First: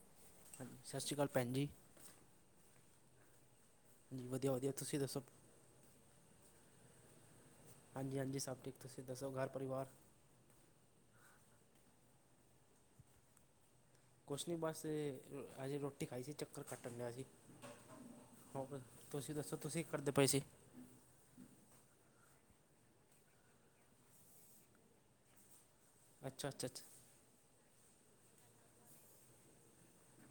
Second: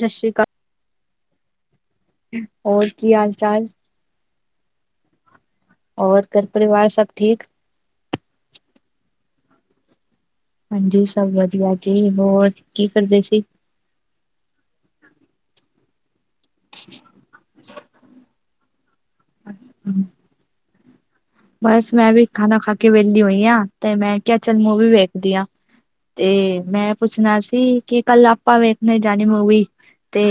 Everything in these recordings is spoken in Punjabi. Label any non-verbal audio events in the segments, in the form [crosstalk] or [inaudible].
ਸਤਿ ਸ਼੍ਰੀ ਅਕਾਲ। ਹਾਂਜੀ ਸਤਿ ਸ਼੍ਰੀ ਅਕਾਲ ਭੈਣ ਜੀ। ਹੋਰ ਕੀ ਹਾਲ-ਚਾਲ? ਵਧੀਆ-ਵਧੀਆ ਤੁਸੀਂ ਦੱਸੋ। ਔਰ ਘਰ ਪਰਿਵਾਰ ਸਭ ਠੀਕ? ਹਾਂਜੀ-ਹਾਂਜੀ ਸਭ ਠੀਕ ਤੁਸੀਂ ਦੱਸੋ ਘਰ ਪਰਿਵਾਰ? ਹਾਂਜੀ ਸਭ ਵਧੀਆ ਜੀ, ਹੋਰ ਕੀ ਕਰਦੇ ਸੀ? ਕੁਸ਼ ਨੀ ਬਸ‌ ਏ ਅਜੇ ਰੋਟੀ ਖਾਈ ਸੀ। ਚੱਕਰ ਕੱਟਣ ਡਿਆ ਸੀ, ਹੋਰ ਤੁਸੀਂ ਦੱਸੋ ਤੁਸੀਂ ਕੀ ਕਰਦੇ ਪਏ ਸੀ? ਬਸ ਮੈਂ ਵੀ ਖਾਣਾ ਖਾ ਕੇ ਵੇਲੀ ਹੋਈ ਆਂ ਤੇ ਮੈਂ ਕਿਆ ਚੱਲ ਮੂੰਵੀ ਵੇਖਦੀ ਆਂ। ਤੇ ਅੱਛਾ ਅੱਛਾ ਅੱਛਾ ਮੈਂ ਪੁੱਛਣਾ ਸੀ ਕਿ ਕੱਲ ਆਪਾਂ ਵੇਖਣੇ ਜਾਣੀ ਮੂਵੀ ਤੇ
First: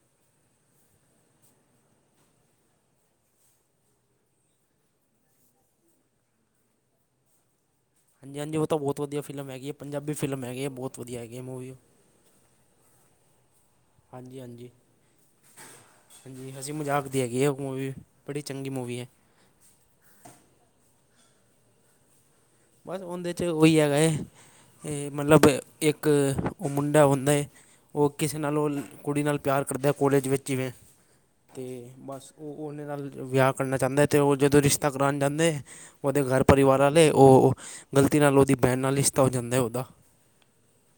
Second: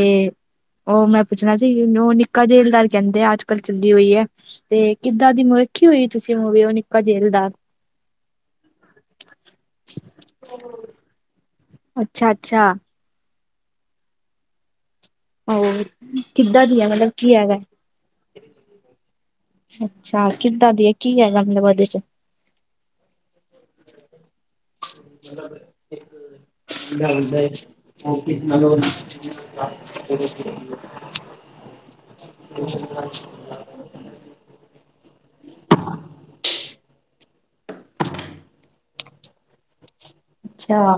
ਓ ਮੈਂ ਪੁੱਛਣਾ ਸੀ ਓ ਨਿੱਕਾ ਜੇਲਦਾਰ ਕੈਂਦੇ ਆ ਅੱਜ-ਕੱਲ ਚੱਲੀ ਹੋਈ ਐ। ਤੇ ਕਿੱਦਾਂ ਦੀ ਮੁਵੀ ਵੇਖੀ ਹੋਈ ਤੁਸੀਂ ਮੁਵੀ ਓ ਨਿੱਕਾ ਜੈਲਦਾਰ। ਹਾਂਜੀ-ਹਾਂਜੀ ਓ ਤਾਂ ਬੋਤ ਵਧੀਆ ਫਿਲਮ ਹੈਗੀ ਐਂ ਪੰਜਾਬੀ ਫਿਲਮ ਹੈਗੀ ਐ ਬੋਤ ਵਧੀਆ ਹੈਗੀ ਐ ਮੂਵੀ। ਅੱਛਾ-ਅੱਛਾ, ਹਾਂਜੀ-ਹਾਂਜੀ, ਹੋਰ ਹਾਂਜੀ ਕਿੱਦਾਂ ਹਸੀਂ ਹੈ ਮਜ਼ਾਕ ਮਤਲਬ ਦੀ ਕੀ ਹੈਗੀ ਏ ਓ ਹੈਗਾ ਮੂਵੀ ਬੜੀ ਚੰਗੀ ਮੂਵੀ ਐ। ਅੱਛਾ ਕਿੱਦਾਂ ਦੀ ਐ, ਕੀ ਹੈਗਾ ਮਤਲਬ ਓਦੇ 'ਚ? ਬਸ ਓਂਦੇ 'ਚ ਓਈ ਹੇਗਾ ਐ। ਏ ਮਤਲਬ ਇੱਕ ਓ ਮੁੰਡਾ ਹੁੰਦਾ ਏ ਓ ਕਿਸੇ ਨਾਲ ਓ ਕੁੜੀ ਨਾਲ [inaudible] ਤੇ ਬਸ ਓ ਓਨੇ ਦਾ ਵਿਆ ਕਰਨਾ ਜਾਂਦਾ ਤੇ ਓ ਜਦੋਂ ਰਿਸ਼ਤਾ ਕਰਾਣ ਜਾਂਦੇ ਓਦੇ ਘਰ ਪਰਿਵਾਰ ਆਲੇ ਓ ਗ਼ਲਤੀ ਨਾਲ ਓਦੀ ਬੈਣ ਨਾਲ ਰਿਸ਼ਤਾ ਹੋ ਜਾਂਦਾ ਐ ਓਦਾ। ਅੱਛਾ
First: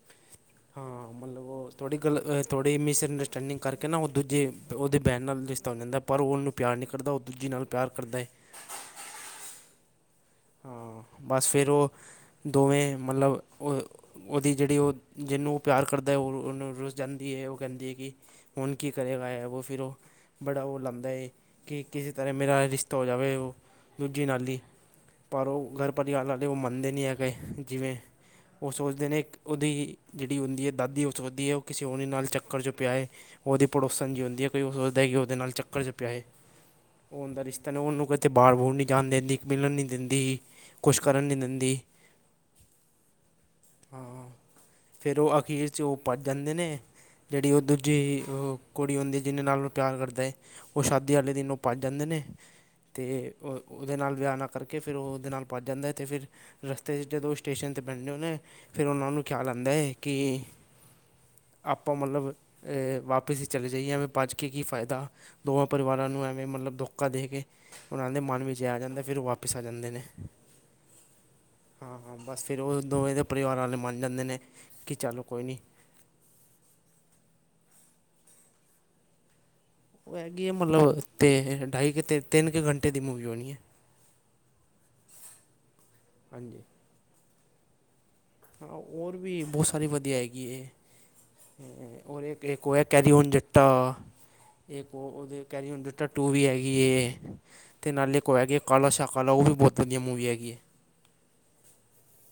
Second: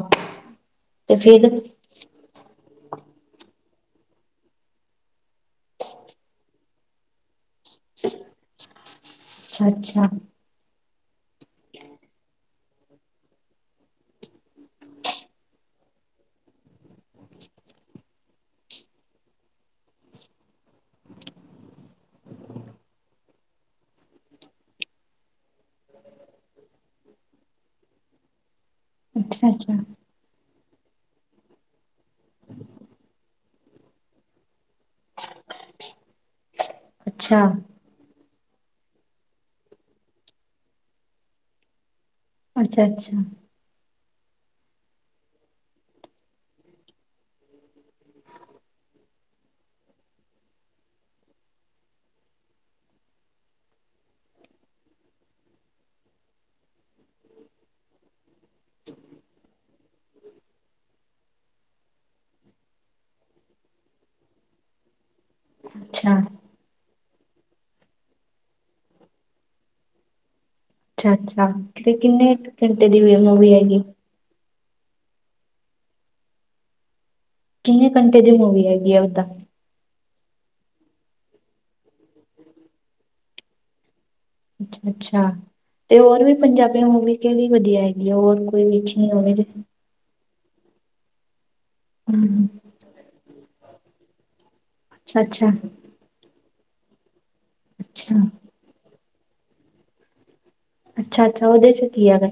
ਤੇ ਮਤਲਬ ਫੇਰ ਉਹ ਥੋੜ੍ਹੀ ਗੱਲ ਥੋੜ੍ਹੀ ਮਿਸਅੰਡਸਟੈਂਡਿੰਗ ਕਰਕੇ ਨਾ ਓ ਦੂਜੇ ਓਦੇ ਬੈਨ ਨਾਲ ਰਿਸ਼ਤਾ ਹੋ ਜਾਂਦਾ। ਪਰ ਓ ਓਨੂੰ ਪਿਆਰ ਨੀ ਕਰਦਾ ਓ ਦੂਜੀ ਨਾਲ ਪਿਆਰ ਕਰਦਾ ਏ। ਅੱਛਾ-ਅੱਛਾ, ਹਾਂ ਬਸ ਫੇਰ ਓ ਦੋਵੇਂ ਮਤਲਬ ਓ ਓਦੀ ਜੇੜੀ ਓ ਜਿਨੂੰ ਓ ਪਿਆਰ ਕਰਦਾ ਓ ਓਨੂੰ ਰੁਸ ਜਾਂਦੀ ਏ ਓ ਕੈਂਦੀ ਏ ਕੀ ਹੁਨ ਕੀ ਕਰੇਗਾ ਐ ਓ ਫਿਰ ਔ, ਬੜਾ ਓ ਲਾਂਦਾ ਏ ਕਿ ਕਿਸੇ ਤਰ੍ਹਾਂ ਮੇਰਾ ਰਿਸ਼ਤਾ ਹੋ ਜਾਵੇ ਓ ਦੂਜੀੇ ਨਾਲ ਈ। ਪਰ ਓ ਘਰ ਪਰਿਵਾਰ ਆਲੇ ਓ ਮੰਨਦੇ ਨੀ ਹੈਗੇ ਜਿਵੇਂ ਓ ਸੋਚਦੇ ਨੇ ਅੱਛਾ ਅੱਛਾ ਓਦੀ ਜੇੜੀ ਹੁੰਦੀ ਏ ਦਾਦੀ ਓ ਸੋਚਦੀ ਏ ਓ ਕਿਸੇ ਓਹੇ ਨਾਲ ਚੱਕਰ 'ਚ ਪਿਆ ਏ, ਓਦੀ ਪੜੋਸਨ ਜੀ ਹੁੰਦੀ ਐ ਕੋਈ ਕਿ ਓਦੇ ਨਾਲ ਚੱਕਰ 'ਚ ਪਿਆ ਏ, ਓਂਦਾ ਅੱਛਾ ਰਿਸ਼ਤਾ ਨੇ ਓਨੂੰ ਕਦੇ ਬਾਰ ਬੂਰ ਨੀ ਜਾਣ ਦਿੰਦੀ ਮਿਲਣ ਨੀ ਦਿੰਦੀ ਕੁਛ ਕਰਨ ਨੀ ਦਿੰਦੀ। ਅੱਛਾ-ਅੱਛਾ, ਹਾਂ ਫੇਰ ਓ ਅਖੀਰ 'ਚ ਔ ਭੱਜ ਜਾਂਦੇ ਨੇ। ਜੇੜੀ ਓ ਦੂਜੀ ਓ ਕੁੜੀ ਹੁੰਦਾ ਐ, ਜਿਦੇ ਨਾਲ ਔ ਪਿਆਰ ਕਰਦਾ ਏ ਓ ਸ਼ਾਦੀ ਆਲੇ ਦਿਨ ਓ ਭੱਜ ਜਾਂਦੇ ਨੇ ਤੇ ਓਦੇ ਨਾਲ ਵਿਆ ਨਾ ਕਰਕੇ। ਕੇ ਫੇਰ ਓਦੇ ਨਾਲ ਭਜ ਜਾਂਦਾ ਤੇ ਫੇਰ ਰਸਤੇ 'ਚ ਜਦੋਂ ਓ ਸਟੇਸ਼ਨ 'ਤੇ ਬੈਂਦੇ ਨੇ। ਫੇਰ ਓਨਾਂ ਨੂੰ ਖਿਆਲ ਆਂਦਾ ਏ ਕੀ। ਆਪਾਂ ਮਤ ਲਬ‌ ਏ ਵਾਪਿਸ ਈ ਚਲੇ ਜਾਈਏ ਐਂਵੇ ਬੱਜ ਕੇ ਕੀ ਫੈਦਾ। ਦੋਵਾਂ ਪਰਿਵਾਰਾਂ ਅੱਛਾ ਨੂੰ ਐਵੇਂ ਮਲਬ ਧੋਖਾ ਦੇ ਕੇ ਓਨਾਂ ਦੇ ਮਨ ਵਿੱਚ‌ ਐ ਆ ਜਾਂਦਾ। ਫੇਰ ਓ ਵਾਪ। ਵਾਪਿਸ ਆ ਜਾਂਦੇ ਨੇ। ਅੱਛਾ ਅੱਛਾ ਤੇ ਹਾਂ ਹਾਂ ਕਿੰਨੇ ਬਸ ਫੇਰ ਓ ਘੰਟੇ ਦੀ ਦੋਵੇਂ ਦੇ ਮੂਵੀ ਪਰਿਵਾਰ ਵਾਲੇ ਹੈਗੀ ਮੰਨ ਜਾਂਦੇ ਨੇ ਕੀ ਚੱਲੋ ਕੋਈ ਨੀ। ਕਿੰਨੇ, ਘੰਟੇ ਦੀ ਮੂਵੀ ਹੈਗੀ ਹੈ ਓਦਾਂ। ਓ ਹੈਗੀ ਹੈ, ਮਲਬ ਤੇ ਢਾਈ ਕੇ ਤਿੰਨ ਕੁ ਘੰਟੇ ਦੀ ਮੂਵੀ ਹੋਣੀ ਏ। ਅੱਛਾ ਅੱਛਾ ਤੇ ਹੋਰ ਵੀ ਹਾਂਜੀ ਪੰਜਾਬੀ ਮੂਵੀ ਕੇੜੀ ਵਧੀਆ ਏ। ਜਾਂ ਹੋਰ ਹਾਂ ਕੋਈ ਅਛੀਆਂ ਹੋਰ ਹੋਵੇ ਵੀ ਤੇ। ਬਹੁਤ ਸਾਰੀ ਵਧੀਆ ਐਗੀ। ਕੀ ਏ। ਔਰ ਹੂੰ ਇੱਕ‌ ਓ ਐਕੈਰੀਓਨ ਜੱਟਾ ਇੱਕ ਅੱਛਾ ਓ ਅੱਛਾ ਕੈਰੀਓਨ ਜੱਟ। ਟਾ ਟੂ ਵੀ ਹੈਗੀ ਹੈ ਤੇ ਨਾਲੇ ਅੱਛਾ ਕੋ ਉਹ ਹੈਗੀ ਹੈ ਕਾਲਾ ਸ਼ਾਹ ਕਾਲਾ ਉਹ ਵੀ ਬਹੁਤ ਵਧੀਆ ਮੂਵੀ ਹੈਗੀ ਹੈ। ਅੱਛਾ ਅੱਛਾ, ਉਹਦੇ ਚ ਕੀ ਹੈਗਾ।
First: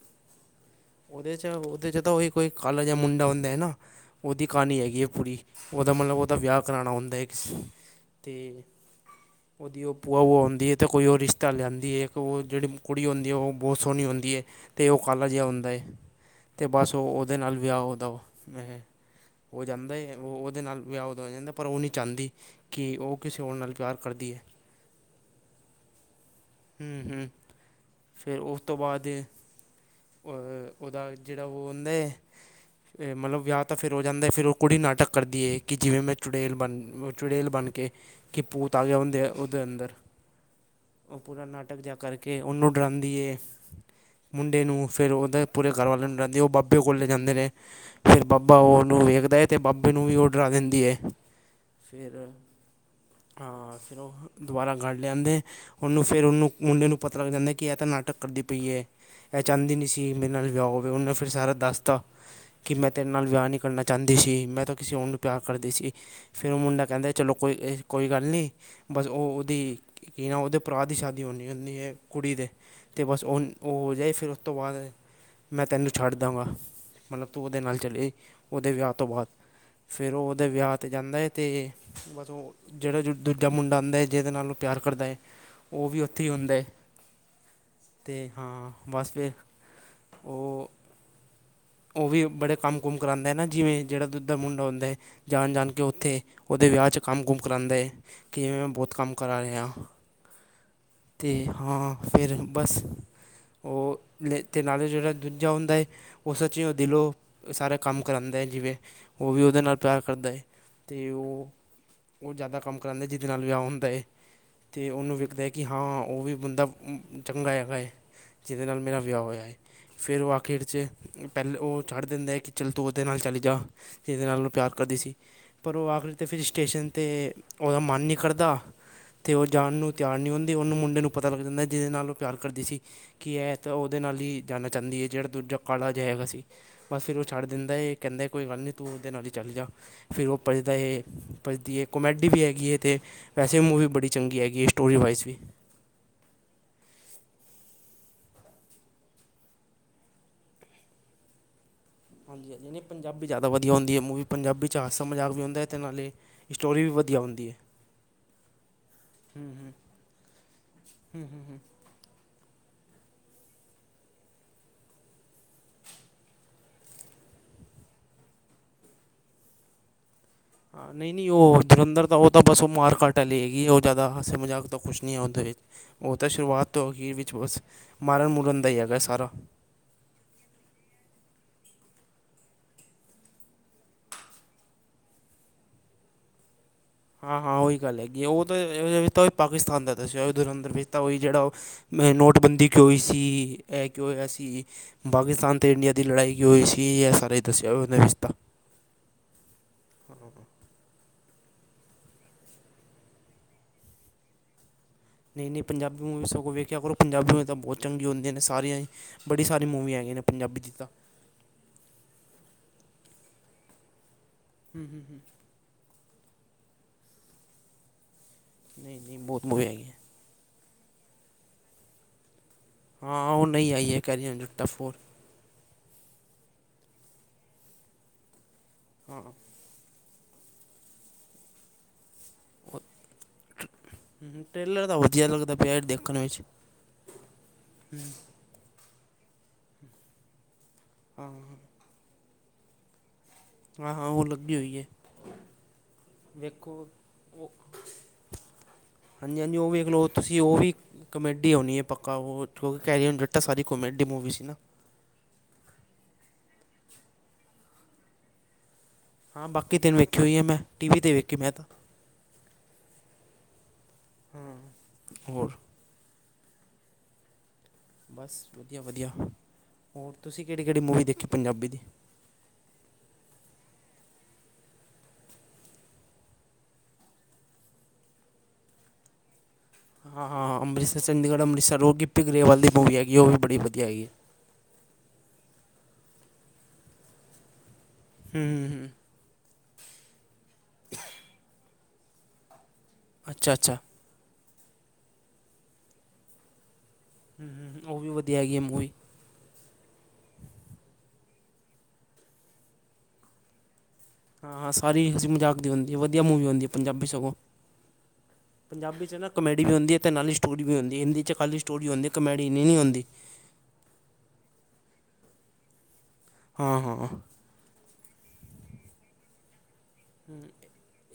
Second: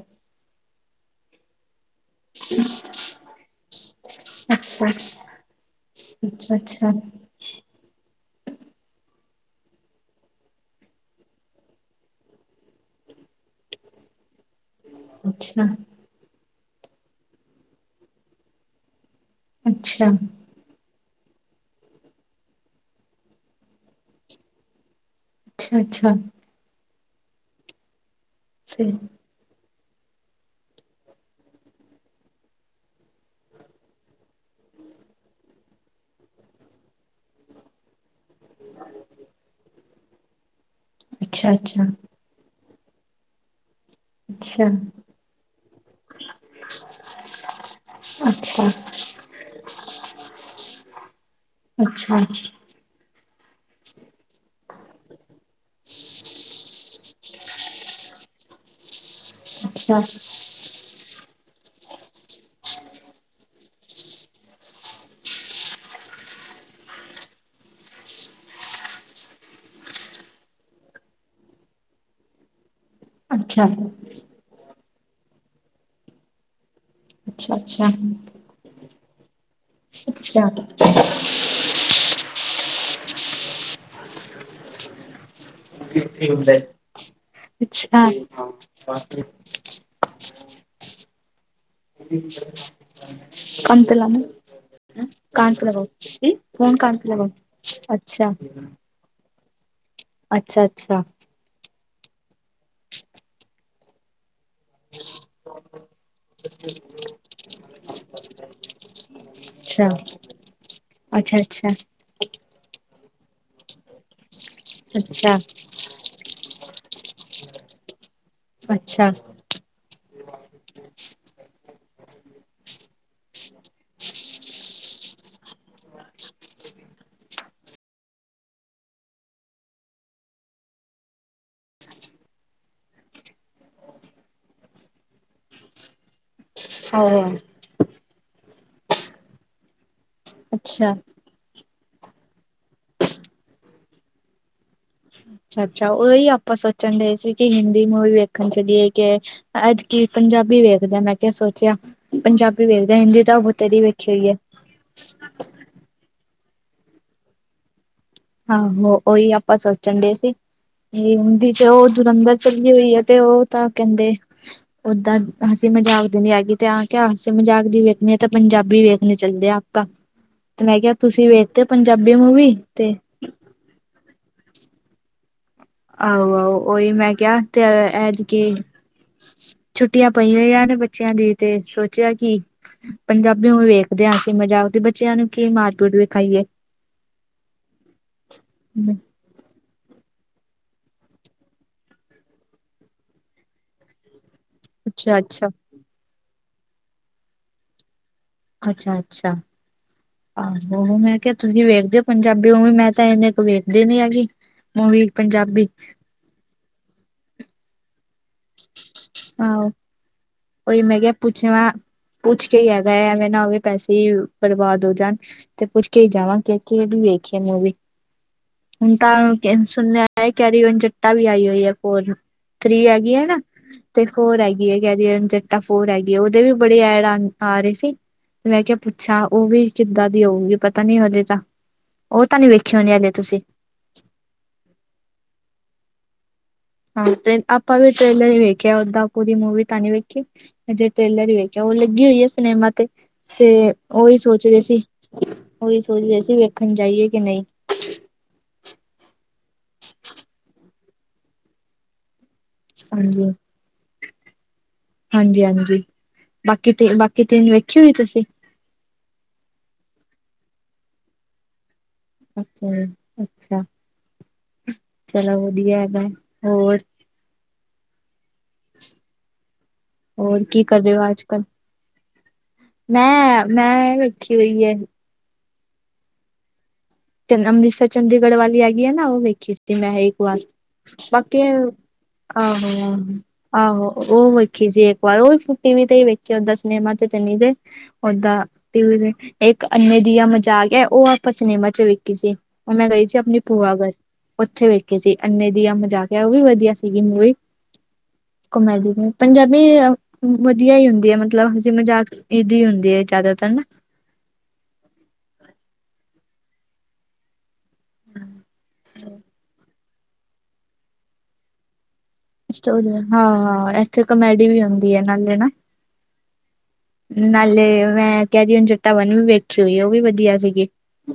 ਉਹਦੇ 'ਚ ਉਹਦੇ 'ਚ ਤਾਂ ਉਹੀ ਕੋਈ ਕਾਲਾ ਜਾਂ ਮੁੰਡਾ ਹੁੰਦਾ ਹੈ ਨਾ। ਉਹਦੀ ਕਹਾਣੀ ਅੱਛਾ ਹੈਗੀ ਹੈ ਪੂਰੀ ਉਹਦਾ ਮਤਲਬ ਉਹਦਾ ਅੱਛਾ ਅੱਛਾ ਵਿਆਹ ਕਰਾਉਣਾ ਹੁੰਦਾ ਐ। ਤੇ‌। ਉਹਦੀ ਬੁਆ ਹੋਆ ਹੋਆ ਹੋਂਦੀ ਹੈ ਤੇ ਉਹ ਕੋਈ ਰਿਸ਼ਤਾ ਲਿਆਂਦੀਏ ਉਹ ਜਿੜੀ ਕੁੜੀ ਉਹ ਬਹੁਤ ਸੋਹਣੀ ਹੋਂਦੀ ਏ। ਤੇ ਉਹ ਕਾਹਲਾ ਜਿਹਾ ਅੱਛਾ ਹੁੰਦਾ ਏ ਤੇ ਬਸ ਉਹ ਉਹਦੇ ਨਾਲ ਵਿਆਹ ਹੋਦਾ। ਉਹ ਜਾਂਦਾ ਅੱਛਾ ਏ ਹੋਰ। ਉਹਦੇ ਨਾਲ ਵਿਆਹ ਹੋ ਜਾਂਦਾ ਪਰ ਉਹ ਨਹੀਂ ਚਾਹੁੰਦੀ, ਕਿ ਉਹ ਕਿਸੇ ਹੋਰ ਨਾਲ ਪਿਆਰ ਕਰਦੀ ਏ। ਅੱਛਾ ਅੱਛਾ,। ਹੂੰ ਹੂੰ ਤੇ ਉਸ ਤੋਂ ਫਿਰ ਬਾਅਦ। ਹੂੰ ਉਹਦਾ ਜਿਹੜਾ ਉਹ ਹੌਂਦਾ ਐ। ਮਤਲਬ ਵਿਆਹ ਤਾਂ ਫਿਰ ਹੋ ਜਾਂਦਾ ਫਿਰ ਉਹ ਕੁੜੀ ਨਾਟਕ ਕਰਦੀ ਹੈ ਕਿ ਜਿਵੇਂ ਮੈਂ ਚੁੜੇਲ ਬਣ, ਚੁੜੇਲ ਬਣ। ਕੇ ਭੂਤ ਆ ਗ੍ਹਿਆ ਉਹ ਉਦੇ ਅਂਦਰ ਅੱਛਾ ਨਾਟਕ ਅੱਛਾ ਜਿਆ ਕਰ ਕੇ। ਕੇ ਉਹਨੂੰ ਡਰਾਉਂਦੀਏ ਮੁੰਡੇ ਨੂੰ। ਫੇਰ ਉਹਦੇ ਪੂਰੇ ਘਰਵਾਲਿਆਂ ਨੂੰ ਦਸਦੀ ਉਹ ਬਾਬੇ ਕੋਲ ਲੈ ਜਾਂਦੇ ਨੇ। ਫੇਰ ਅੱਛਾ ਬਾਬਾ ਅੱਛਾ ਉਹਨੂੰ ਵੇਖਦਾ ਹੈ ਤੇ ਬਾਬੇ ਨੂੰ ਵੀ ਡਰਾ ਦਿੰਦੀ ਐ। ਅੱਛਾ, ਅੱਛਾ। ਹਾਂ ਹਾਂ ਫੇਰ ਉਹ ਦੁਬਾਰਾ ਘਰ ਲਿਆਂਉਂਦੇ ਉਹਨੂੰ ਫੇਰ ਉਹਨੂੰ ਮੁੰਡੇ ਨੂੰ। ਪਤਾ ਲੱਗ ਜਾਂਦਾ ਕਿ ਇਹ ਤਾਂ ਨਾਟਕ ਕਰਦੀ ਪਈ ਏ ਇਹ ਚਾਹੁੰਦੀ ਨਹੀਂ ਅੱਛਾ ਸੀ ਮੇਰੇ ਨਾਲ ਵਿਆਹ ਹੋਵੇ ਉਹਨੇ ਫੇਰ ਸਾਰਾ। ਦੱਸ ਦਿਤਾ ਕਿ ਮੈਂ ਤੇਰੇ ਨਾਲ ਵਿਆਹ ਨਹੀਂ ਕਰਨਾ। ਚਾਹੁੰਦੀ ਸੀ ਮੈਂ ਤਾਂ ਕਿਸੇ ਹੋਰ ਨੂੰ ਪਿਆਰ ਕਰਦੀ ਸੀ ਫਿਰ ਉਹ ਮੁੰਡਾ ਕਹਿੰਦਾ ਚਲੋ ਕੋਈ ਇਹ। ਕੋਈ ਗੱਲ ਨਹੀਂ ਬਸ ਉਹ ਉਹਦੀ ਕੀ ਨਾ ਉਹਦੇ ਭਰਾ ਦੀ ਸ਼ਾਦੀ ਹੋਣੀ ਹੁੰਦੀ ਹੈ ਕੁੜੀ ਦੇ। ਤੇ ਬਸ ਉਹ ਅੱਛਾ ਉਹ ਹੋ ਜਾਏ ਫਿਰ ਉਸ ਤੋਂ ਬਾਅਦ ਮੈਂ ਤੈਨੂੰ ਛੱਡ ਦਾਂ ਗਾ। ਮਤਲਬ ਤੂੰ ਅੱਛਾ ਉਹਦੇ ਨਾਲ ਅੱਛਾ ਚਲੇਜਾਂਈ ਉਹਦੇ ਵਿਆਹ ਤੋਂ ਬਾਅਦ ਫੇਰ ਉਹ ਉਹਦੇ ਅੱਛਾ ਵਿਆਹ ਤੇ ਜਾਂਦਾ ਤੇ ਏ। ਬੱਸ ਉਹ ਜਿਹੜਾ ਦੂਜਾ ਮੁੰਡਾ ਆਉਂਦਾ ਹੈ ਜਿਹਦੇ ਨਾਲ ਉਹ ਪਿਆਰ ਕਰਦਾ ਏ। ਉਹ ਵੀ ਉੱਥੇ ਹੀ ਆਂਦਾ ਤੇ ਹਾਂ ਬਸ ਅੱਛਾ ਫੇਰ। ਔਹ। ਉਹ ਵੀ ਬੜੇ ਕੰਮ ਕੁਮ ਕਰਾਉਂਦਾ ਹੈ ਨਾ ਜਿਵੇਂ ਜਿਹੜਾ ਦੁਜਾ ਮੁੰਡਾ ਹੁੰਦਾ ਜਾਣ ਜਾਣ ਕੇ ਉੱਥੇ। ਉਹਦੇ ਵਿਆਹ 'ਚ ਕੰਮ ਕੁੁੰਮ ਕਰਾਉਂਦਾ ਕਿ ਮੈਂ, ਬਹੁਤ ਕੰਮ ਕਰਾ ਰਿਹਾ ਹਾਂ। ਅੱਛਾ- ਅੱਛਾ, ਤੇ ਹਾਂ, ਫੇਰ ਬਸ ਉਹ, ਤੇ ਨਾਲੇ ਜਿਹੜਾ ਦੂਜਾ ਹੁੰਦਾ ਏ ਉਹ ਸੱਚੀ ਉਹ ਦਿਲੋਂ, ਸਾਰਾ ਕੰਮ ਕਰਾਉਂਦਾ ਹੈ ਜਿਵੇਂ, ਉਹ ਵੀ ਉਹਦੇ ਨਾਲ ਪਿਆਰ ਕਰਦਾ ਏ। ਅੱਛਾ- ਅੱਛਾ, ਉਹ ਜ਼ਿਆਦਾ ਕੰਮ ਕਰਉਂਦਾ, ਜਿਹਦੇ ਨਾਲ ਵਿਆਹ ਹੁੰਦਾ ਏ। ਤੇ ਉਹਨੂੰ ਵਿਖਦਾ ਹੈ ਕਿ ਹਾਂ, ਉਹ ਵੀ ਬੰਦਾ ਚੰਗਾ ਹੈਗਾ ਹੈ, ਜਿਹਦੇ ਨਾਲ ਮੇਰਾ ਅੱਛਾ ਵਿਆਹ ਹੋਇਆ ਹੈ। ਫੇਰ ਉਹ ਆਖਿਰ 'ਚ, ਪਹਿਲੇ ਉਹ ਛੱਡ ਦਿੰਦਾ ਕਿ ਚੱਲ ਤੂੰ ਔਦੇ ਨਾਲ ਚਲੀ ਜਾ। ਜਿਹਦੇ ਨਾਲ ਉਹ ਪਿਆਰ ਕਰਦੀ ਸੀ। ਪਰ ਉਹ ਆਖਰੀ ਤੇ ਫਿਰ ਸਟੇਸ਼ਨ ਤੇ, ਉਹਦਾ ਮਨ ਨਹੀਂ ਕਰਦਾ। ਤੇ ਉਹ ਜਾਣ ਨੂੰ ਤਿਆਰ ਨਹੀਂ ਹੁੰਦੀ, ਉਹਨੂੰ ਮੁੰਡੇ ਨੂੰ ਪਤਾ ਲੱਗ ਜਾਂਦਾ ਜਿਹਦੇ ਨਾਲ ਉਹ ਪਿਆਰ ਕਰਦੀ ਸੀ। ਕੀ ਐ ਤਾਂ ਉਹਦੇ ਨਾਲ ਹੀ ਜਾਣਾ ਚਾਹੁੰਦੀ ਹੈ। ਜਿਹੜਾ ਦੂਜਾ ਕਾਲਾ ਜਿਹਾ ਹੈਗਾ ਸੀ, ਬਸ ਫਿਰ ਉਹ ਛੱਡ ਦਿੰਦਾ ਏ ਕਹਿੰਦਾ ਕੋਈ ਗੱਲ ਨਹੀਂ ਤੂੰ ਉਹਦੇ ਨਾਲ ਹੀ ਚਲੀ ਜਾ। ਫਿਰ ਉਹ ਭਜਦਾ ਅੱਛਾ ਅੱਛਾ ਏ ਭਜਦੀ ਹੈ, ਕੋਮੇਡੀ ਵੀ ਹੈਗੀ ਹੈ, ਤੇ ਵੈਸੇ ਮੂਵੀ ਬੜੀ ਚੰਗੀ ਹੈਗੀ ਹੈ ਸਟੋਰੀ ਵਾਈਜ਼ ਵੀ। ਅੱਛਾ, ਉਹੀ ਆਪਾਂ ਸੋਚਣ ਦੇਹ ਸੀ ਕਿ ਹਿੰਦੀ ਮੂਵੀ ਵੇਖਣ ਚਲੀਏ ਕਿ ਐਤ ਕੀ ਪੰਜਾਬੀ ਵੇਖਦੇ ਹਾਂ, ਮੈਂ ਕਿਹਾ ਸੋਚਿਆ ਹਾਂਜੀ ਪੰਜਾਬੀ -ਹਾਂਜੀ, ਨਹੀਂ ਵੇਖਦੇ ਹਿੰਦੀ ਪੰਜਾਬੀ ਤਾਂ ਜ਼ਿਆਦਾ ਵਧੀਆ ਬਥੇਰੀ ਹੁੰਦੀ ਹੈ ਵੇਖੀ ਮੂਵੀ ਹੋਈ ਪੰਜਾਬੀ ਝਾਸਾ -ਮਜ਼ਾਕ ਹੁੰਦਾ ਹੈ, ਤੇ ਨਾਲੇ ਸਟੋਰੀ ਵੀ ਵਧੀਆ ਹੁੰਦੀ ਹੈ। ਆਹੋ, ਉਹੀ ਆਪਾਂ ਸੋਚਣ ਡਏ ਸੀ, ਇਹ ਹਿੰਦੀ ਤੇ ਉਹ ਦੁਰੰਧਰ ਚੱਲੀ ਹੋਈ ਏ, ਤੇ ਉਹ ਤਾਂ ਕਹਿੰਦੇ ਓਦਾਂ ਹਸੀ ਮਜ਼ਾਕ ਦੀ ਨੀ ਹੈਗੀ ਤੇ ਆ ਕਿਹਾ ਹਸੀ ਮਜ਼ਾਕ ਦੀ ਵੇਖਣੀ ਆ ਤਾਂ ਪੰਜਾਬੀ ਵੇਖਣੀ ਚੱਲਦੇ ਆ ਆਪਾਂ ਮੈਂ ਕਿਹਾ ਹਾਂ ਨਹੀਂ ਤੁਸੀਂ ਨਹੀਂ ਉਹ ਵੇਖਤੇ ਜਲੰਧਰ ਪੰਜਾਬੀ ਦਾ ਉਹ ਮੂਵੀ ਤੇ ਤਾਂ ਲੈ ਗਈ, ਉਹ ਜ਼ਿਆਦਾ ਹਾਸੇ ਮਜ਼ਾਕ ਤਾਂ ਕੁਛ ਨਹੀਂ ਉਹਦੇ ਵਿੱਚ ਉਹ ਤਾਂ ਆਹੋ ਆਹੋ ਸ਼ੁਰੂਆਤ ਤੋਂ ਉਹੀ ਮੈਂ ਅਖੀਰ ਵਿੱਚ, ਕਿਹਾ ਬਸ ਤੇ ਮਾਰਨ ਐਤਕੀ ਮੁਰਨ ਦਾ ਹੀ ਹੈਗਾ ਸਾਰਾ ਛੁੱਟੀਆਂ ਪਈ ਹੋਈਆਂ ਨੇ ਬੱਚਿਆਂ ਦੀ, ਤੇ ਸੋਚਿਆ ਕਿ ਪੰਜਾਬੀ ਮੂਵੀ ਵੇਖਦੇ ਹਾਂ ਹਸੀ ਮਜ਼ਾਕ, ਬੱਚਿਆਂ ਨੂੰ ਕੀ ਮਾਰਪੀਟ ਵਿਖਾਈਏ ਹਾਂ, ਹਾਂ ਉਹੀ ਗੱਲ ਹੈਗੀ ਏ, ਉਹ ਤਾਂ ਉਹਦੇ ਵਿੱਚ ਤਾਂ ਪਾਕਿਸਤਾਨ ਦਾ ਦੱਸਿਆ ਦੁਰੰਧਰ ਵਿੱਚ ਤਾਂ ਉਹੀ ਜਿਹੜਾ ਉਹ ਐ ਨੋਟਬੰਦੀ ਕਿਉਂ ਹੋਈ ਸੀ, ਇਹ ਕਿਉਂ ਹੋਇਆ ਸੀ ਕਿ, ਅੱਛਾ ਅੱਛਾ ਪਾਕਿਸਤਾਨ ਤੇ ਇੰਡੀਆ ਦੀ ਲੜਾਈ ਕੀ ਹੋਈ ਸੀ, ਇਹ ਸਾਰੇ ਦੱਸਿਆ ਉਹਦੇ ਵਿੱਚ ਤਾਂ ਅੱਛਾ, ਅੱਛਾ ਆਹੋ, ਮੈਂ ਕਿਹਾ ਤੁਸੀਂ ਵੇਖਦੇ ਹੋ ਪੰਜਾਬੀ ਮੂਵੀ, ਮੈਂ ਤਾਂ ਇੰਨੇ ਕ ਵੇਖਦੀ ਨੀ ਹੈਗੀ ਮੂਵੀ ਨਹੀਂ, ਨਹੀਂ ਪੰਜਾਬੀ ਮੂਵੀਜ਼ ਸਗੋਂ ਵੇਖਿਆ ਕਰੋ, ਪੰਜਾਬੀ ਮੂਵੀ ਤਾਂ ਬਹੁਤ ਚੰਗੀ ਹੁੰਦੀਆਂ ਨੇ ਸਾਰੀਆਂ ਹੀ, ਬੜੀ ਸਾਰੀ ਮੂਵੀ ਹੈਗੀਆਂ ਨੇ ਪੰਜਾਬੀ ਦੀ ਉਈ ਤਾਂ ਮੈਂ ਕਿਹਾ, ਪੁੱਛ ਲਾ, ਪੁੱਛ ਕੇ ਹੀ ਹੈਗਾ, ਐਵੇਂ ਨਾ ਪੈਸੇ ਹੀ ਬਰਬਾਦ ਹੋ ਜਾਣ ਤੇ ਪੁੱਛ ਕੇ ਹੀ ਜਾਵਾਂ, ਕਿ ਕਿਹੜੀ ਵੇਖੀਏ ਮੂਵੀ, ਹੁਣ ਨਹੀਂ ਤਾਂ ਨਹੀਂ ਬਹੁਤ ਕੈਨ ਮੂਵੀ ਹੈਗੀਆਂ ਇਹ ਕੈਰੀ ਔਨ ਜੱਟਾ ਵੀ ਆਈ ਹੋਈ ਏ ਫੌਰ ਥਰੀ ਹੈਗੀ ਆ ਹਾਂ ਨਾ, ਉਹ ਨਹੀਂ ਆਈ ਹੈ ਤੇ ਕੈਰੀ ਔਨ ਫੋਰ ਜੱਟਾ ਹੈਗੀ ਏ ਕੈਰੀ ਔਨ ਜੱਟਾ ਫੋਰ ਹੈਗੀ, ਉਹਦੇ ਵੀ ਬੜੇ ਐਡ ਆ ਰਹੇ ਸੀ, ਤੇ ਮੈਂ ਕਿਹਾ ਪੁੱਛਾ ਹਾਂ। ਉਹ ਵੀ ਕਿੱਦਾਂ ਦੀ ਹੋਊਗੀ ਪਤਾ ਨੀ ਹਲੇ ਤਾਂ, ਉਹ ਤਾਂ ਨੀ ਵੇਖੀ ਹੋਣੀ ਹਲੇ ਤੁਸੀਂ ਹੂੰ, ਹੂੰ ਟ੍ਰੇਲਰ ਤਾਂ ਵਧੀਆ ਲੱਗਦਾ ਪਿਆ ਦੇਖਣ ਵਿੱਚ ਹਾਂ ਟ, ਆਪਾਂ ਵੀ ਟ੍ਰੇਲਰ ਹੀ ਵੇਖਿਆ ਓਦਾ ਪੂਰੀ ਮੂਵੀ ਤਾਂ ਨੀ ਵੇਖੀ ਹਜੇ ਟੇਲਰ ਹਾਂ। ਹੀ ਵੇਖਿਆ, ਉਹ ਲੱਗੀ ਹੋਈ ਹੈ ਏ ਸਿਨੇਮਾ ਤੇ ਤੇ, ਹਾਂ-ਹਾਂ ਉਹੀ ਉਹ ਸੋਚ ਲੱਗੀ ਰਹੀ ਹੋਈ ਸੀ, ਹੈ। ਉਹੀ ਸੋਚਦੇ ਸੀ ਵੇਖਣ ਜਾਈਏ ਕਿ ਨਹੀਂ ਹਾਂਜੀ- ਹਾਂਜੀ ਉਹ ਵੀ ਵੇਖ ਲਓ, ਤੁਸੀਂ ਉਹ ਵੀ ਕਮੇਡੀ ਹੋਣੀ ਏ ਪੱਕਾ ਉਹ ਕਿਉਂਕਿ ਕੈਰੀ ਔਨ ਹਾਂਜੀ ਜੱਟਾਂ, ਸਾਰੀ ਕੋਮੇਡੀ ਮੂਵੀ ਸੀ ਨਾ ਹਾਂਜੀ, ਹਾਂਜੀ ਬਾਕੀ ਤੇ ਬਾਕੀ ਤਿੰਨ ਵੇਖੀ ਹੋਈ ਤੁਸੀਂ। ਹਾਂ ਬਾਕੀ ਤਿੰਨ ਵੇਖੀ ਹੋਈ ਹੈ ਮੈਂ ਟੀ ਵੀ 'ਤੇ ਵੇਖੀ ਮੈਂ ਤਾਂ। ਅੱਛਾ, ਅੱਛਾ ਚਲੋ ਹੋਰ ਵਧੀਆ ਹੈਗਾ ਏ ਹੋਰ। ਬਸ ਵਧੀਆ ਵਧੀਆ ਹੋਰ ਤੁਸੀਂ ਕੀ ਕਿਹੜੀ-ਕਿਹੜੀ ਕਰ ਰਹੇ ਮੂਵੀ ਹੋ ਅੱਜ ਦੇਖੀ ਕੱਲ ਪੰਜਾਬੀ ਦੀ। ਮੈਂ ਮੈਂ ਵੇਖੀ ਹੋਈ ਏ। ਚੰਡੀਗੜ ਅੰਮ੍ਰਿਤਸਰ ਚੰਡੀਗੜ੍ਹ ਵਾਲੀ ਹੈਗੀ ਆ ਨਾ ਉਹ ਵੇਖੀ ਸੀ। ਤੇ ਹਾਂ-ਹਾਂ ਅੰਮ੍ਰਿਤਸਰ [unintelligible] ਬਾਕੀ ਚੰਡੀਗੜ੍ਹ ਆਹੋ, ਅੰਮ੍ਰਿਤਸਰ ਉਹ ਗਿੱਪੀ ਗਰੇਵਾਲ ਦੀ ਮੂਵੀ ਹੈਗੀ ਆਹੋ, ਉਹ ਵੀ ਬੜੀ ਵਧੀਆ ਆਹੋ ਹੈਗੀ ਹੈ। ਉਹ ਵੇ। ਵੇਖੀ ਸੀ ਇੱਕ ਵਾਰ ਉਹ ਵੀ ਟੀ ਵੀ ਤੇ ਹੀ ਵੇਖੇ ਸੀ ਓਦਾ ਸਿਨੇਮਾ ਤੇ ਨੀ ਗਏ ਓਦਾ ਹੂੰ-ਹੂੰ ਟੀ ਵੀ। ਇੱਕ ਅੰਨੇ ਦੀਆ ਮਜ਼ਾਕ ਏ ਉਹ ਆਪਾਂ ਸਿਨੇਮਾ ਚ ਵੇਖੀ ਸੀ ਉਹ ਮੈਂ ਗਈ ਸੀ ਅੱਛਾ-ਅੱਛਾ ਹੂੰ ਆਪਣੀ ਅੱਛਾ ਭੂਆ ਗਰ। ਉੱਥੇ ਵੇਖੇ ਸੀ ਅੰਨੇ ਦੀਆਂ ਮਜ਼ਾਕ ਉਹ ਵੀ ਵਧੀਆ ਸੀਗੀ ਮੂਵੀ ਅੱਛਾ, ਉਹ ਵੀ ਵਧੀਆ ਹੈਗੀ ਹੈ ਮੂਵੀ। ਕੋਮੇਡੀਅਨ। ਪੰਜਾਬੀ ਵਧੀਆ ਹੀ ਹੁੰਦੀ ਏ ਮਤਲਬ ਹੱਸੀ ਮਜ਼ਾਕ ਦੀ ਹੀ ਹੁੰਦੀ ਏ ਜ਼ਿਆਦਾਤਰ ਨਾ। ਹਾਂ, ਹਾਂ ਸਾਰੀ ਹਸੀ ਮਜ਼ਾਕ ਦੀ ਹੁੰਦੀ ਏ ਵਧੀਆ ਮੂਵੀ ਹੁੰਦੀ ਏ ਪੰਜਾਬੀ ਸਗੋਂ। ਪੰਜਾਬੀ 'ਚ ਨਾ ਕਾਮੇਡੀ ਵੀ ਹੁੰਦੀ ਏ ਤੇ ਨਾਲੇ ਸਟੋਰੀ ਵੀ ਹੁੰਦੀ ਏ ਹਿੰਦੀ ਚ ਖਾਲੀ। ਸਟੋਰੀ ਹੁੰਦੀ ਏ ਕਮੇਡੀ ਇਨੀ ਨਹੀਂ ਹੁੰਦੀ। ਉੱਥੇ ਕਮੇਡੀ ਵੀ ਹੁੰਦੀ ਏ ਨਾਲੇ ਨਾ। ਹਾਂ, ਹਾਂ। ਨਾਲੇ ਮੈਂ ਕੈਰੀ ਔਨ ਜੱਟਾਂ ਵਨ ਵੀ ਵੇਖੀ ਹੋਈ ਏ ਉਹ ਵੀ ਵ। ਹੂੰ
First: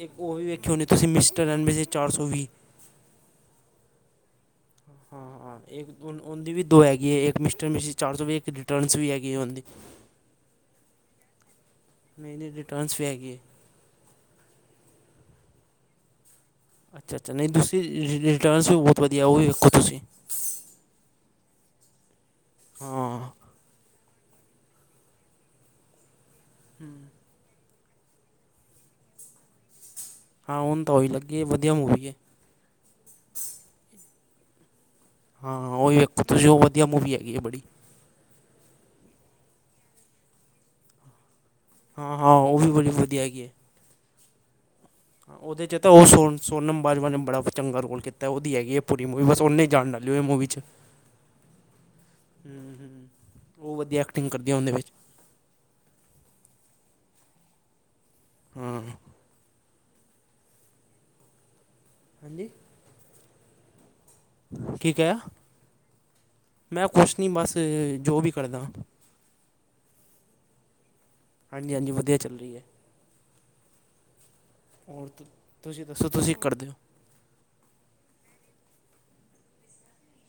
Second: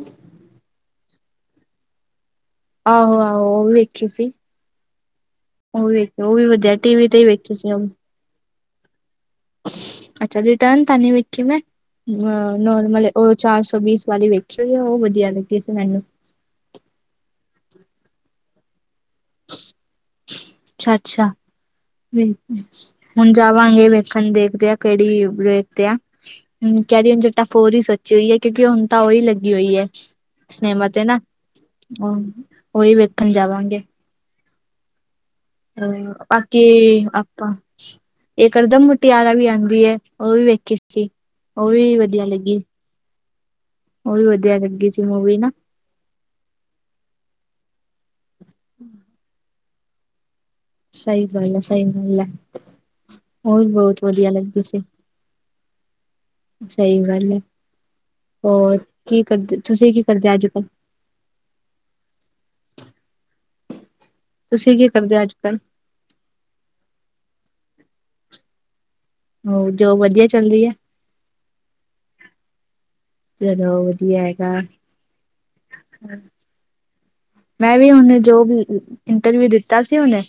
ਇੱਕ ਉਹ ਵੀ ਵੇਖੀ ਹੋਣੀ ਤੁਸੀਂ ਮਿਸਟਰ ਐਡ ਮਿਸੀਜ਼ ਚਾਰ ਸੌ ਵੀਹ। ਆਹੋ, ਆਹੋ ਉਹ ਵੀ ਵੇਖੀ ਸੀ। ਹਾਂ ਹਾਂ ਉਹ ਵੀ ਇੱਕ ਵੇਖੀ ਉਹ ਵੀ ਉਹਦੀ ਵਧੀਆ ਦੋ ਟੀ ਵੀ ਹੈਗੀ ਤੇ ਹੈ ਹੀ ਇੱਕ ਵੇਖੇ ਮਿਸਟਰ ਸੀ ਉਹ। ਮਿਸਿਜ਼ ਚਾਰ ਸੌ ਵੀਹ। ਰਿਟਰਨਸ ਵੀ ਹੈਗੀ ਉਹਦੀ ਅੱਛਾ ਰਿਟਰਨ ਤਾਂ ਨੀ ਵੇਖੀ ਮੈਂ। ਨਹੀਂ ਨਹੀਂ ਅ ਰਿਟਰਨਸ ਵੀ ਨੋਰਮਲ ਹੈਗੀ ਉਹ ਹੈ ਚਾਰ ਸੌ ਬੀਸ ਵਾਲੀ ਵੇਖੀ ਹੋਈ ਉਹ ਵਧੀਆ ਲੱਗੀ ਸੀ ਮੈਨੂੰ। ਅੱਛਾ, ਅੱਛਾ ਨਹੀਂ ਤੁਸੀਂ ਰਿ ਰਿ ਰਿਟਰਨਸ ਵੀ ਬਹੁਤ ਵਧੀਆ ਉਹ ਵੀ ਵੇਖੋ ਤੁਸੀਂ। ਅਛਾ- ਅਛਾ ਬਿਲਕੁਲ ਹਾਂ ਹੁਣ। ਜਾਵਾਂਗੇ ਵੇਖਣ ਦੇਖਦੇ ਆ ਕਿਹੜੀ ਦੇਖਦੇ ਆਹ ਕਹਿਨਦੇ ਹੁੰਦੇ। ਤਾਂ ਫੇਰ ਹੋਰ ਹੀ ਤੋਰੀ ਸਜੀ ਹੋਈ ਹੈ। ਕਿਉਕਿ ਹੁਣ ਤਾਂ ਉਹੀ ਲੱਗੀ ਹੋਈ ਹੈ। ਹਾਂ ਹੁਣ ਡੈਮ ਤਾਂ ਤੇ ਉਹੀ ਨਾ ਲੱਗੀ ਵਧੀਆ ਮੂਵੀ ਹੈ ਉਹੀ ਵੇਖਣ ਜਾਵਾਂਗੇ। ਹਾਂ ਉਹੀ ਵੇਖੋ ਤੁਸੀਂ ਉਹ ਬਾਕੀ ਵਧੀਆ ਮੂਵੀ ਹੈਗੀ ਹੈ ਆਪਾਂ। ਬੜੀ ਇਹ ਕਰੜਦਮ [unintelligible] ਮੁਟੀ ਵਾਲਾ ਵੀ ਆਉਂਦੀ ਉਹ ਵੀ ਵੇਖੀ ਸੀ ਉਹ ਵੀ ਹਾਂ ਵਧੀਆ ਹਾਂ ਉਹ ਲੱਗੀ। ਵੀ ਬੜੀ ਵਧੀਆ ਹੈਗੀ। ਉਹ ਵੀ ਵਧੀਆ ਲੱਗੀ। ਹਾਂ ਮੂਵੀ ਨਾ ਉਹਦੇ ਚ। ਅਤੇ ਤਾਂ ਉਹ ਸਨ ਸੋਨਮ ਬਾਜਵਾ ਨੇ ਬੜ ਚੰਗਾ ਰੋਲ ਕੀਤਾ ਉਹਦੀ ਹੈਗੀ ਹੈ। ਪੂਰੀ ਮੂਵੀ ਬਸ ਉਹਨੇ ਜਾਣ ਵਾਲੀ ਇਹ ਮੂਵੀ। ਸਹੀ ਗੱਲ ਹੈ ਸਹੀ ਗੱਲ ਹੈ ਹੂੰ- ਹੂੰ ਵੀ ਉਹ ਵਧੀਆ ਬਹੁਤ ਐਕਟਿੰਗ ਕਰਦੀ ਆ ਲੱਗਦੀ ਉਹਦੇ ਸੀ ਵਿਚ। ਸਹੀ ਗੱਲ ਹੈ। ਹੋਰ ਹਾਂ ਕੀ ਕਰਦੇ ਤੁਸੀ ਕੀ ਕਰਦੇ ਅੱਜ। ਕੱਲ ਹਾਂਜੀ [inaudible] ਤੁਸੀ ਕੀ ਕਰਦੇ ਹੋ ਅਜ ਕਲ। ਮੈਂ ਕੁਛ ਨਹੀਂ ਬਸ ਜੋ ਵੀ ਕਰਦਾ। ਹੋ ਜੋ੍ ਵਧੀਆ ਚੱਲ ਰਹੀ ਹੈ। ਹਾਂਜੀ- ਹਾਂਜੀ ਵਧੀਆ ਚੱਲ ਰਹੀ ਹੈ। ਚਲੋ ਵਧੀਆ ਹੈਗਾ। ਹੋਰ ਤੁਸੀ ਦੱਸੋ ਤੁਸੀ ਕੀ ਕਰਦੇ ਹੋ। ਮੈ ਵੀ ਹੁਨ ਜੋਬ ਇੰਟਰਵਿਊ ਦਿੱਤਾ ਸੀ ਉਹਨੇ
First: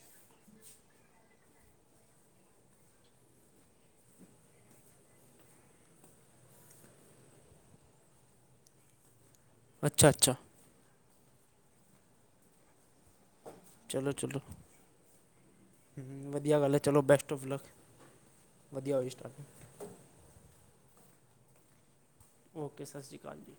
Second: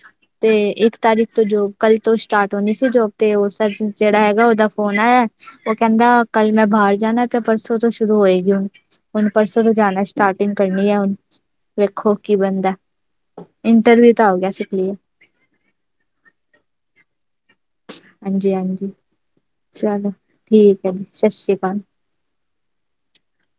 ਤੇ ਇਕ ਤਾਰੀਖ। ਜੋ ਕਲ ਤੋਂ ਸਟਾਰਟ ਹੋਣੀ ਸੀ ਜੋ ਤੇ ਉਹ ਜਿਹੜਾ ਹੈਗਾ ਉਹਦਾ ਫੋਨ ਆਇਆ। ਉਹ ਕਹਿਦਾ ਕੱਲ ਮੈ ਬਾਹਰ ਜਾਣਾ ਤੇ ਪਰਸੋਂ ਤੋਂ ਸ਼ੁਰੂ ਹੋਏਗੀ ਹੁਣ- ਹੁਣ ਪਰਸੋਂ ਤੋਂ ਜਾਣਾ ਅੱਛਾ ਅੱਛਾ ਸਟਾਰਟਿੰਗ ਕਰਨੀ ਹੈ। ਹੁਣ ਵੇਖੋ ਕੀ ਬਣਦਾ। ਚਲੋ ਇੰਟਰਵਿਊ ਤਾਂ ਆ ਚਲੋ ਗਿਆ ਸੀ ਕਲੀਅਰ- ਵਧੀਆ ਗੱਲ ਹੈ। ਚਲੋ ਬੈਸਟ ਔਫ ਲੱਕ। ਹਾਂਜੀ ਹਾਂਜੀ ਵਧੀਆ ਹੋਈ ਸਟਾਰਟਿੰਗ ਚਲੋ, ਠੀਕ ਹੈ। ਸਤਿ ਸ਼੍ਰੀ ਅਕਾਲ। ਓਕੇ, ਸਤਿ ਸ਼੍ਰੀ ਅਕਾਲ ਜੀ।